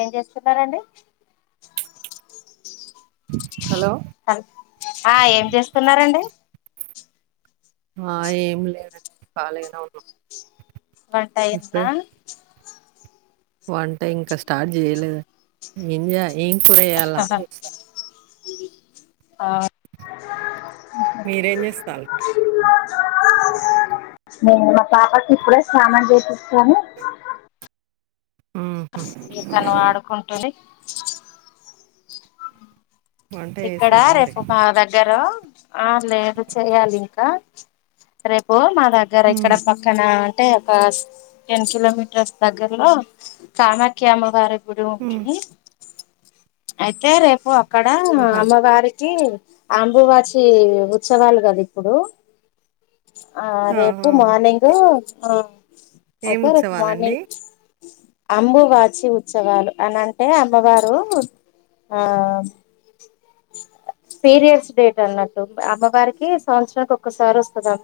ఏం చేస్తున్న అండి హలో ఆ ఏం చేస్తున్నారండి ఆ ఏం లేద అండి కాలిగనే ఉన్నా మ్ వంటాఅయిందన్నా వంట ఇంకా స్టార్ట్ చేయలేదు ఏం ఏం కూరయ్యాలా ప్రస్తుతాన్ని అ మీరేం చేస్తారు. నేను మా పాపకి ఇప్పుడే స్నామం చేసిస్తాను ఉ ఈతను ఆడుకుంటునే వంట ఇక్కడా చేసారా మరి రేపు ఒక దగ్గర ఆ లేదు చెయ్యాలి ఇంకా రేపు మా దగ్గర హ్మ్. ఇక్కడ పక్కన అంటే ఒక టెన్ కిలోమీటర్స్ దగ్గరలో కామాక్య అమ్మ గారి గుడ్ హ్మ్. అయితే రేపు అక్కడ ఆహా అమ్మవారికి కి అంబువాచి ఉత్సవాలు కదా ఇప్పుడు ఆ రేపు ఆహా మార్నింగ్ ఏ మనం ఏం అయితే రేపు ఉత్సవాలండి మార్నింగ్ అంబు వాచి ఉత్సవాలు అని అంటే అమ్మవారు ఆ పీరియర్స్ డేట్ అన్నట్టు అమ్మవారికి సంవత్సరానికి ఒక్కసారి వస్తుందాం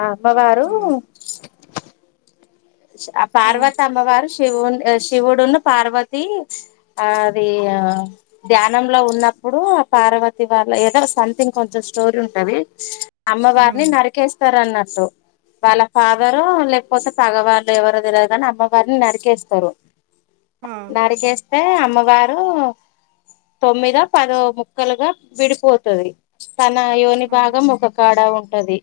ఆ అమ్మవారు ఆ! ఆ పార్వత అమ్మవారు షి శివు శివుడును పార్వతి అ అది ధ్యానంలో ఉన్న ఇప్పుడు ఆ పార్వతి వాళ్ళ ఏదో సంథింగ్ కొంచెం స్టోరీ ఉంటది హ్మ్. అమ్మవారిని నరికేస్తారు అన్నట్టు వాళ్ళ ఫాదరు లేకపోతే పగవారు ఎవరు తెర కాని అమ్మవారు నరికేస్తారు ఆ! నరికేస్త స్తె అమ్మవారు తొమ్మిదో పదో ముక్కలుగా విడిపోత అది తన యోని ఆ! భాగం ఒక కాడ ఉంట అది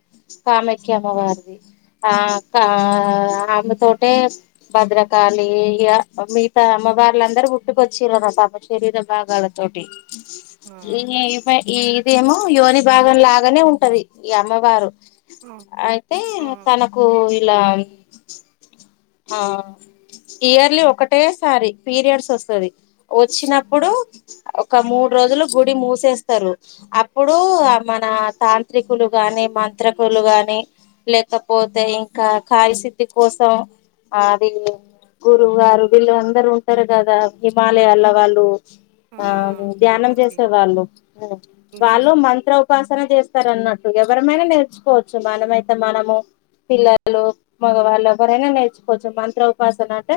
కామక్య అమ్మ ఆ! వారిది ఆ అక్క ఆళ్ళు తోటే భద్రకాళి ఇగ మీగితా అమ్మ వాళ్ళ అందరు ఉట్టుకొచ్చిరదా పాప వేద భాగాల తోటి ఆ! ఈ ఇదేమో యుగని భాగం లాగానే ఉంట అది ఈ ఇగ అమ్మవారు ఆ! అయితే ఆ! తనకు ఇలా ఆ ఇయర్లీ ఒకటే సారి పీరియడ్స్ వస్త అది వచ్చిన అప్పుడు ఒక మూడు రోజులు గుడి మూసేస్తారు అప్పుడు మన తాంత్రికులు గాని మంత్రకులు గాని లేకపోతే ఇంకా కాయసిద్ధి కోసం అది గురువు గారు వీళ్ళు అందరు ఉంటారు కదా హిమాలయాల వాళ్ళు ఆ ధ్యానం తపస్వి చేసే వాళ్ళు వాళ్ళు ఋషులు మంత్ర ఉపాసన చేస్తార అన్నట్ ఎవరమైనా నేర్చుకోవుఅచ్చు మనమ్ అయితే మనము పిల్లలు మగవాళ్ళక్ ఎవరైనా నేర్చుకోవచ్చు మంత్ర ఉపాసన అంటే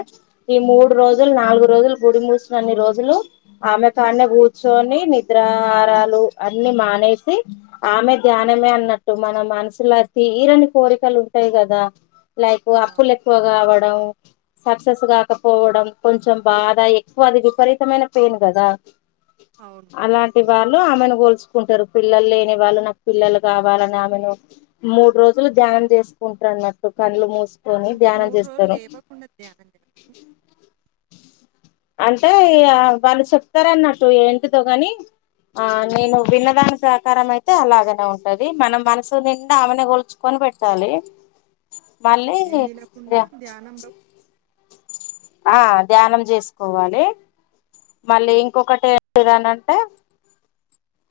ఈ మూడు రోజులు నాలుగు రోజులు గుడి మూసినన్ని రోజులు ఆమె కాన్న కూర్చొని నిద్రా ఆరాలు అన్ని మానేసి ఆమె ధ్యానమే అన్నట్టు మన మనసులో తీరని కోరికలు ఉంటాయి కదా లైక్ ఆ! అప్పులు ఎక్కువ కావడం సక్సెస్ కాకపోవడం కొంచెం బాధ ఎక్కువది మైన పైన్ కదా అవును అలాంటి వాళ్ళకి ఆమని కలుసుకుంటారు పిల్లలు లేని వాళ్ళు నాకు పిల్లలు కావాలని ఆమెను మూడు రోజులు జా చేసుకుంట్రనట్టు కళ్ళు మూస్ అంటే మూడు రోజులు లేవ్వకుండా ధ్యానం చేస్తి అంటే వాళ్ళు చెప్తార అన్నట్టు ఏంటిదో కాని ఆ నేను విన్నదాని ప్రకారం అయితే అలాగనే ఉంటది మనం మనసు నిండా ఆమెని కోల్చుకొని పెట్టాలి మళ్ళీ ఏం తినకుండా ధ్యానంలో ఆ ధ్యానం చేసుకోవాలి మళ్ళీ ఇంకొకటి ఏంటిదానంటే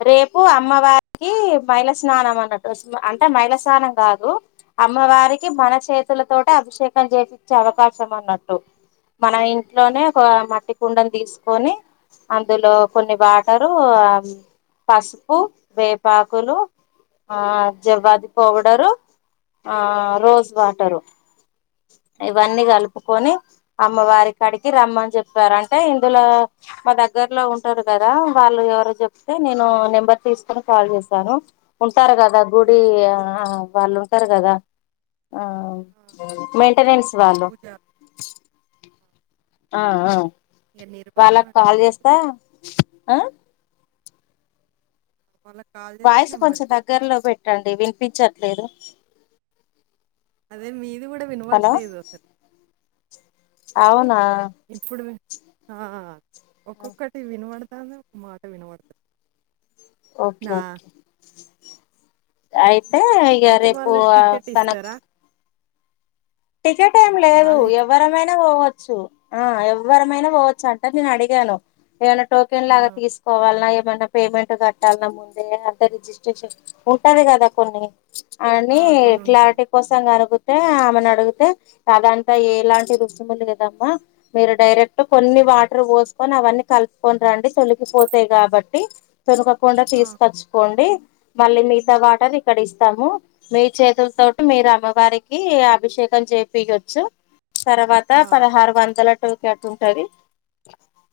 రేపు అమ్మవారికి మైళ స్నానం అన్నట్టు అంటే మైళ స్నానం కాదు అమ్మవారికి మన అదే చేతులతోటి అభిషేకం చెప్పిచే అవకాశం అన్నట్టు మనం ఇంట్లోనే ఒక మట్టి కుండలు తీసుకొని అందులో కొన్ని వాటరు ఆ పసుపు వేపాకులు ఆ జవాది పౌడరు ఆ రోస్ వాటరు ఇవన్నీ కలుపుకొని అమ్మవారి కడికి రమ్మని చెప్పారంటే ఇందులో మా దగ్గర దగ్గర్ లో ఉంటారు కదా వాళ్ళు ఎవరో చెప్తే నేను నెంబర్ తీసుకొని కాల్ చేశాను ఉంటారు కదా గుడి ఆ వాళ్ళు ఉంటారు కదా ఆ మెయింటెనెన్స్ వాళ్ళు పూజ ఇక నిర్వహణ వాళ్ళకి కాల్ చేస్తా ఆ వాళ్ళకి కాల్ చేస్తే వాయిస్ నెంబర్ కొంచెం ఇస్తారు దగ్గరలో పెట్టండి వినిపించట్లేదు అదే మీది కూడా హలో వినపడట్లేదు అవునా ఇప్పుడు ఆ ఒక్కొక్కటి వినప ను మాట వినపడుతుంది ఓకే నా ఓకే ఆయి అంటే ఇక అయితే రేపు వాళ్ళు టికెట్ కనక్ ఇస్తారా టికెట్ ఏం లేదు వాళ్ళు ఇస్- ఎవరమైనా పోవచ్చు ఆ ఎవ్వరమైనా పోవచ్చు అంట నేను అడిగాను ఏమైనా టోకెన్ ఆ, లాగా తీసుకోవాలన ఏం అన పేమెంట్ కట్టాలన్న ముందే అంతే రిజిస్ట్రేషన్ ఉంటది కదా కొన్ని అవ్వనీ ఆ, కొన్ని ఉంటారు క్లారిటీ కోసం అడిగితే ఆమెను అడుగు అ అదంతా ఎలాంటి రుసుములు లేదమ్మా [inaudible] మీరు డైరెక్ట్ కొన్ని వాటర్ పోసుకొని అవన్నీ కలుపుకొని రండి తొలికిపోతాయి కాబట్టి తొలకకుండా ఆ, తీసుకచ్చుకోండి మళ్ళీ మిగతా వాటర్ ఇక్కడ ఇస్తాము మీ చేతుల తోటి మీరు అమ్మగారికి అభిషేక మొత్తం చేపియొచ్చు తర్వాత ఆ, పదహారు వందల టటు అట్లా [inaudible] ఉంటుది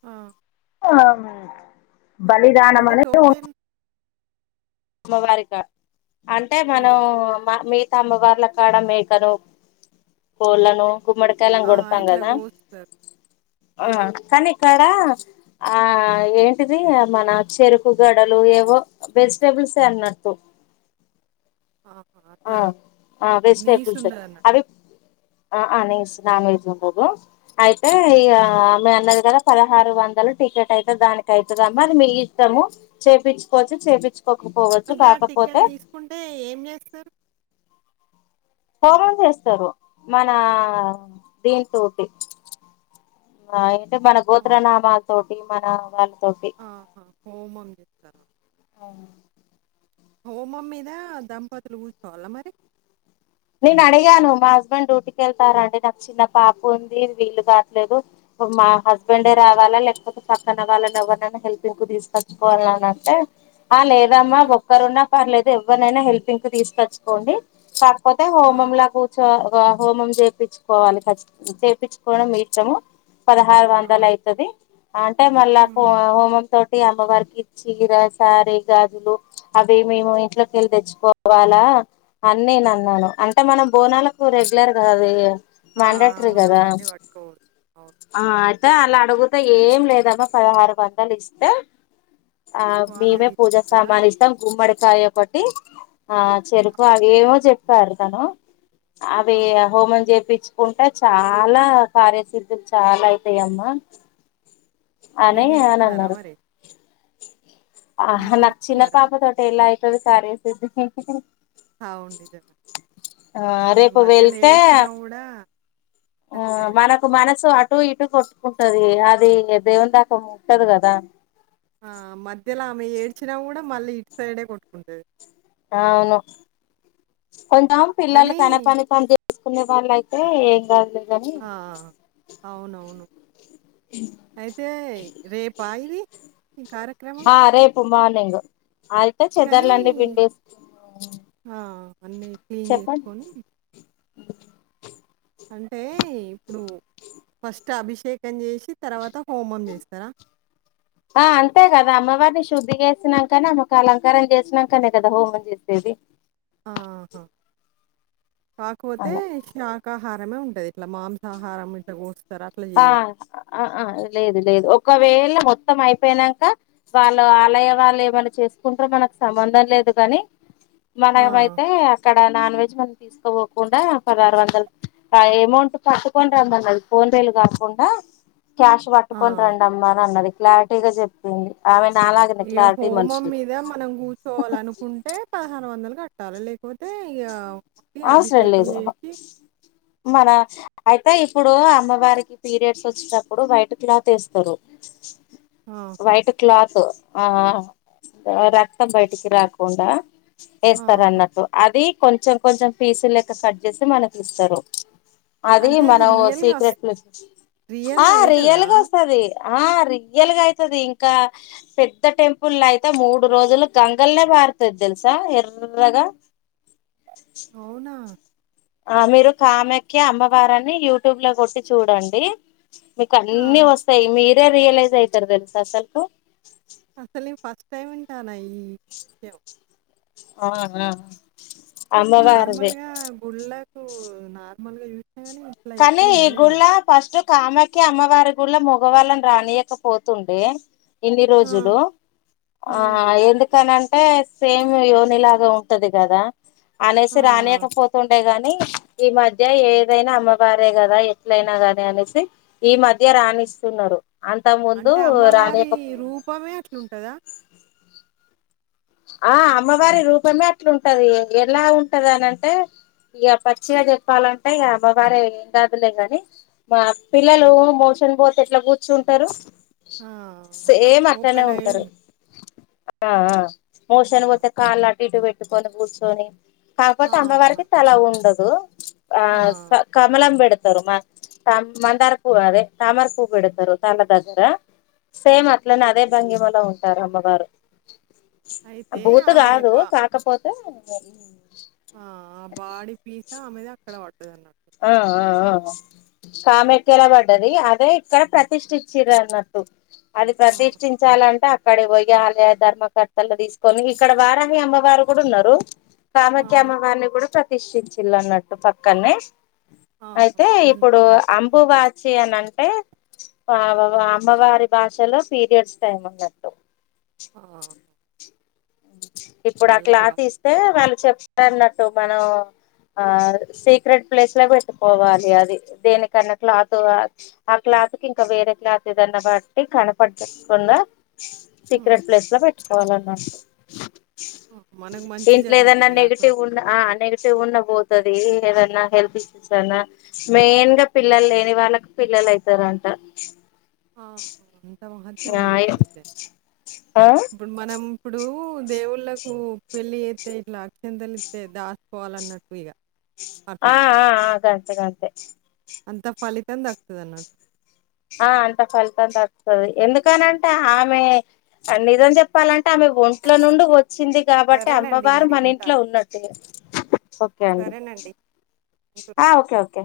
ఆ ఆ బలిదానం అంటే అనేది టోకెన్ అమ్మవారిగా అంటే మనం మా మీ అమ్మవార్ల కాడ మేకనో కోళ్ళలనో గుమ్మడకాయలని కొడతాం ఇట్లా కదా కోస్తారు ఆ, కానీ ఇక్కడ ఆ ఏంటిది మన చెరుకు గడలు ఏవో వెజ్ బుల్స అన్నట్టు ఆ, ఆ అట్లా ఆ నీస్ వెజిటేబుల్స్ ఉండదు అన్నట్టు అవి ఆ స్నానం అయిపోకూడదు అయితే ఇగ ఆ, మీ అన్న ది పదహారు వందలు టికెట్ అయితే దానికి అయితాదమ్మా మరి మీ ఇష్టము చేపిచ్చు కోవచ్చు చేపించించుకోకపోవడం అంటే ఆ టిక్కెట్ తీసుకుంటే ఏం చేస్తారు? కోపం చేస్తారు మన దీని తోటి అయితే మన ఆ, గోత్రనామాల తోటి మన వాళ్ళ ఆహా హోమము చేస్తారా? ఓ హోమం మీదా దంపతులు కూర్చోవాలా మరి నేను అడిగాను మా హస్బెండ్ డ్యూటీకి వెళ్తారండి నాకు చిన్న పాప ఉంది వీలు కావట్లేదు మా హస్బెండే రావాలా లేకపోతే పక్కన వాళ్ళని ఎవరిరైనా హెల్ప్ ఇంకా తీసుకొచ్చుకోవాల అని అంటే ఆ లేదమ్మా ఆ! ఒక్కరున్నా పర్లేదు ఎవరినైనా హెల్ప్ంగ్క్ తీసుకచ్చుకోండి. కాకపోతే ఆ! హోమము లో కూర్చోవాలి హోమం చేయించుకోవాలి కచ్చితంగా చేయించుకోవడం మీ ఇష్టం. పదహారు ఆ! వందలు అవుతుది అంటే మళ్ళా హ్మ్. హోమం తోటీ అ అమ్మవారికి చీర, సార, గాజులు అవి మేము ఇంట్లోకి వెళ్ళి తెచ్చుకోవాలా అని నేను అన్నాను అంటే మన బోనాలకు రెగ్యులర్గాది ఆ! మండేటరు అవును. కదా అవన్నీ పట్టుకోకూడదు. అవును. ఆ అ అలా అడుగుతే ఏం లేదమ్మా పదహారు వందలు ఇస్తే ఆ వాళ్ళే మేమే పూజ తీసుకొస్తారా? సామానిస్తాం గుమ్మడి కాయ పట్టి ఆ చెరుకు అవి ఏమోమో చెప్పారు తను అవి ఆహా! హోమం చేపించి కుంటే చాలా కార్యసిద్ధులు చాలా అయితాయమ్మా అనే మీరు అని తీసుకున్నారా అన్నారు. మరి? ఆ మీరు నా చిన్న తీసుకున్నారా? పాప తోటే ఎలాయితాది సార్ అది అవును సార్ రేపు మధ్యలో వెళ్తే ఏడ్సినా కూడా ఆ మనకు మనసు అ ఇటు ఇటు కొట్టుకుంటది అది దేవుని దాకా ఉంటది కదా ఆ! మధ్యలో ఆమె ఏడ్చినా గూడా మళ్ళీ ఇట్ సైడే కొట్టుకుంటాది అవును కొంచం పిల్లలు కానీ తన పని తాము చూసుకునే వాళ్ళ అయితే ఏం కాదు లే ఆ అవునవును అయితే రేపా ఇది ఈ కార్యక్రమం. ఆ రేపు మార్నింగ్ అయితే కానీ చెదర్లండి పిండే ఆ! అన్నీ క్లీన్ చెప్పండి జేసుకొని అంటే ఇప్పుడు ఫస్ట్ అభిషేకం చేసి తర్వాత హోమం చేస్తారా? ఆ అంతే కదా అమ్మవారిని శుద్ధి చేసినాక అమ్మ వారిని అలంకారం చేసినాకనే కదా హోమం చేసేది. ఆహా కాకపోతే అలా శాకాహారమే ఉంటది. ఇట్లా మాంసాహారం ఇట్లా గోస్తారు. అట్లా ఆ జేయరు. లేదు లేదు ఒకవేళ మొత్తం మొత్తం అయిపోనాక వాళ్ళు ఆలయం వాళ్ళు ఏమైనా చేసుకుంటారేమో మనకు సంబంధం లేదు కాని మన ఆ! ఏమైతే అక్కడ నాన్ వెజ్ మనం తీసుకోపోకుండా పదహారు వందలు ఎమౌంట్ పట్టుకొని రమ్మ అన్నది ఫోన్ పేలు కాకుండా క్యాష్ ఆ! పట్టుకోని రండి అమ్మా అని అన్నది. క్లారిటీగా చెప్పింది ఆమె నాలాగనే ఇక క్లారిటీ హోమం మనిషి మీద మనం కూర్చోవాల అనుకుంటే పదహారు వందలు కట్టాల లేకపోతే ఇగ ఓన్లీ అవసరం అభిషేకం లేదు జేసి మన అయితే ఇప్పుడు అమ్మవారికి పీరియడ్స్ వచ్చేటప్పుడు వైట్ క్లాత్ వేస్తారు. ఆహా! వైట్ క్లాత్ ఆ రక్తం బయటికి రాకుండా వేస్తారు ఆహా! అన్నట్టు అది అది కొంచెం కొంచెం ఫీసు లెక్క కట్ చేసి మనకి ఇస్తారు అది అంటే మనం రియల్‌గా వస్ సీక్రెట్ ప్లేస్ ఆ రియల్‌గా అయితదా? రియల్గా వస్తాది. ఆ రియల్గా అయితాది. ఇంకా పెద్ద టెంపుల్ అయితే మూడు రోజులు గంగల్నే పడ్తాది తెల్సా ఎర్రగా అవునా! ఆ మీరు కామాక్య అమ్మవారాని యూట్యూబ్ లో కొట్టి చూడండి మీకు ఆ! అన్నీ వస్తాయి. మీరే రియలైజ్ అయితారు తెలుసా అసలుకు టైమెంతైనాయీ చెప్ ఆ ఆ అమ్మవారిది నార్మల్గా గుళ్లకు నార్మల్ గా యూస్ కనీ ఈ గుళ్లా ఫస్ట్ కామాఖ్య అమ్మవారి గుళ్ళో కి మగవాళ్ళని రానియకపోతుండే ఇన్ని ఆ! రోజులు ఆ ఎందుకనింటే అంటే సేమ్ యోనిలాగా ఉంటది కదా ఆ! అనేసి ఆ! రానియకపోతుండే గాని ఈ మధ్య ఏదైనా అమ్మ వారే వారే కదా ఎట్లయినా అ ని అనేసి ఈ మధ్య రానిస్తున్నారు అంటే అమ్మవారి రూపమే అట్లుంటదా? ఆ హ్మ్. అమ్మవారి రూపమే అట్లాంటది ఎలా ఉంటది అని అంటే ఇక పచ్చిగా చెప్పాలంటే ఇక అమ్మవారే ఏం కాదులే గాని మా పిల్లలు మో షన్ పోతే ఎట్లా కూర్చుంటారు ఆ! అట్లా సేమ్ అట్లనే ఓపెన్ అయ్యి ఉంటారు ఉం ఆ ఆ ఆ! మోషన్ పోతే కాళ్ళు అటు ఇటు పెట్టుకొని కూర్చొని కాకపోతే ఆహా! అమ్మవారికి తల ఉండదు. ఆ కమలం పెడ తారు మందార్ పూ అదే తమార్ పూవు పెడతారు తల దగ్గర ఆ! సేమ్ అట్లానే అదే భంగిమలో ఉంటారు అమ్మవారు. అయితే భూతు ఆమె కాదు బ కాకపోతే ఆ ఆ బాడి పీసా ఆమెది అక్కడ పడతాది. ఆ ఆ ఆ కామెక్కేలా పడ్డది. అదే ఇక్కడ ప్రతిష్ఠించర అన్నట్టు అది ఆ! ప్రతిష్ఠించాలంటే అక్కడ పోయాలంటే ఆలయ ధర్మకర్తలు తీసుకొని ఇక్కడ వారాహి అమ్మవారు కూడా ఉన్నారు. ఆ! కామాఖ్య అమ్మ వారిని కూడా ప్రతిష్ఠించిల్ అన్నట్టు పక్కనే ఆహా! అయితే రెం ఇప్పుడు అంబువాచి అని అంటే పాపామ్ అమ్మవారి భాషలో పీరియడ్స్ టైం అన్నట్టు [inaudible] ఆ! ఇప్పుడు ఆ అలా బా క్లాత్ ఇస్తే వాళ్ళు చెప్తారు అన్నట్టు మనం ఆ సీక్రెట్ ప్లేస్ లో పెట్టుకోవాలి అది దేనికన్నాట్లా అట్లా క్లాత్ క ఇంకా వేరే క్లాత్ ఏదన్నా బట్టి కనపడకుండా హ్మ్. సీక్రెట్ ప్లేస్ లో పెట్టుకోవాలన్నట్టు ఆ! మనకు మంచి ఇంట్లో ఏదన్నా జరుగుతదిగా అట్లా. నెగిటివ్ ఉన్నా పోతాది. ఏదన్నా హెల్త్ ఇష్యూస్ మెయిన్ గా పిల్లలు లేని వాళ్ళకి పిల్ల పిల్లలు అయితారు అంట. ఆ అంత మహత్యం ఆ ఉన్నది అయితే. ఆ ఇప్పుడు మనం ఇప్పుడు దేవుళ్ళలకు పెళ్లి అయితే ఇట్లా అక్షింతలు ఇస్తే దాచకోవాలిన్నట్టు ఇక ఆ ఆ గంతే గంతే అంత ఫలితం దక్కుతది అన్నట్టు ఆ అంత ఫలితం దక్కుతది ఎందుకనంటే ఆమె నిజం చెప్పాలంటే ఆమె ఒంట్ల నుండి వచ్చింది కాబట్టి సరేనండి అమ్మవారు మరి మన ఇంట్లో ఉంటాను. ఉన్నట్టు ఓకే అండి సరేనండి. ఉంటున్నా. ఆ ఓకే ఓకే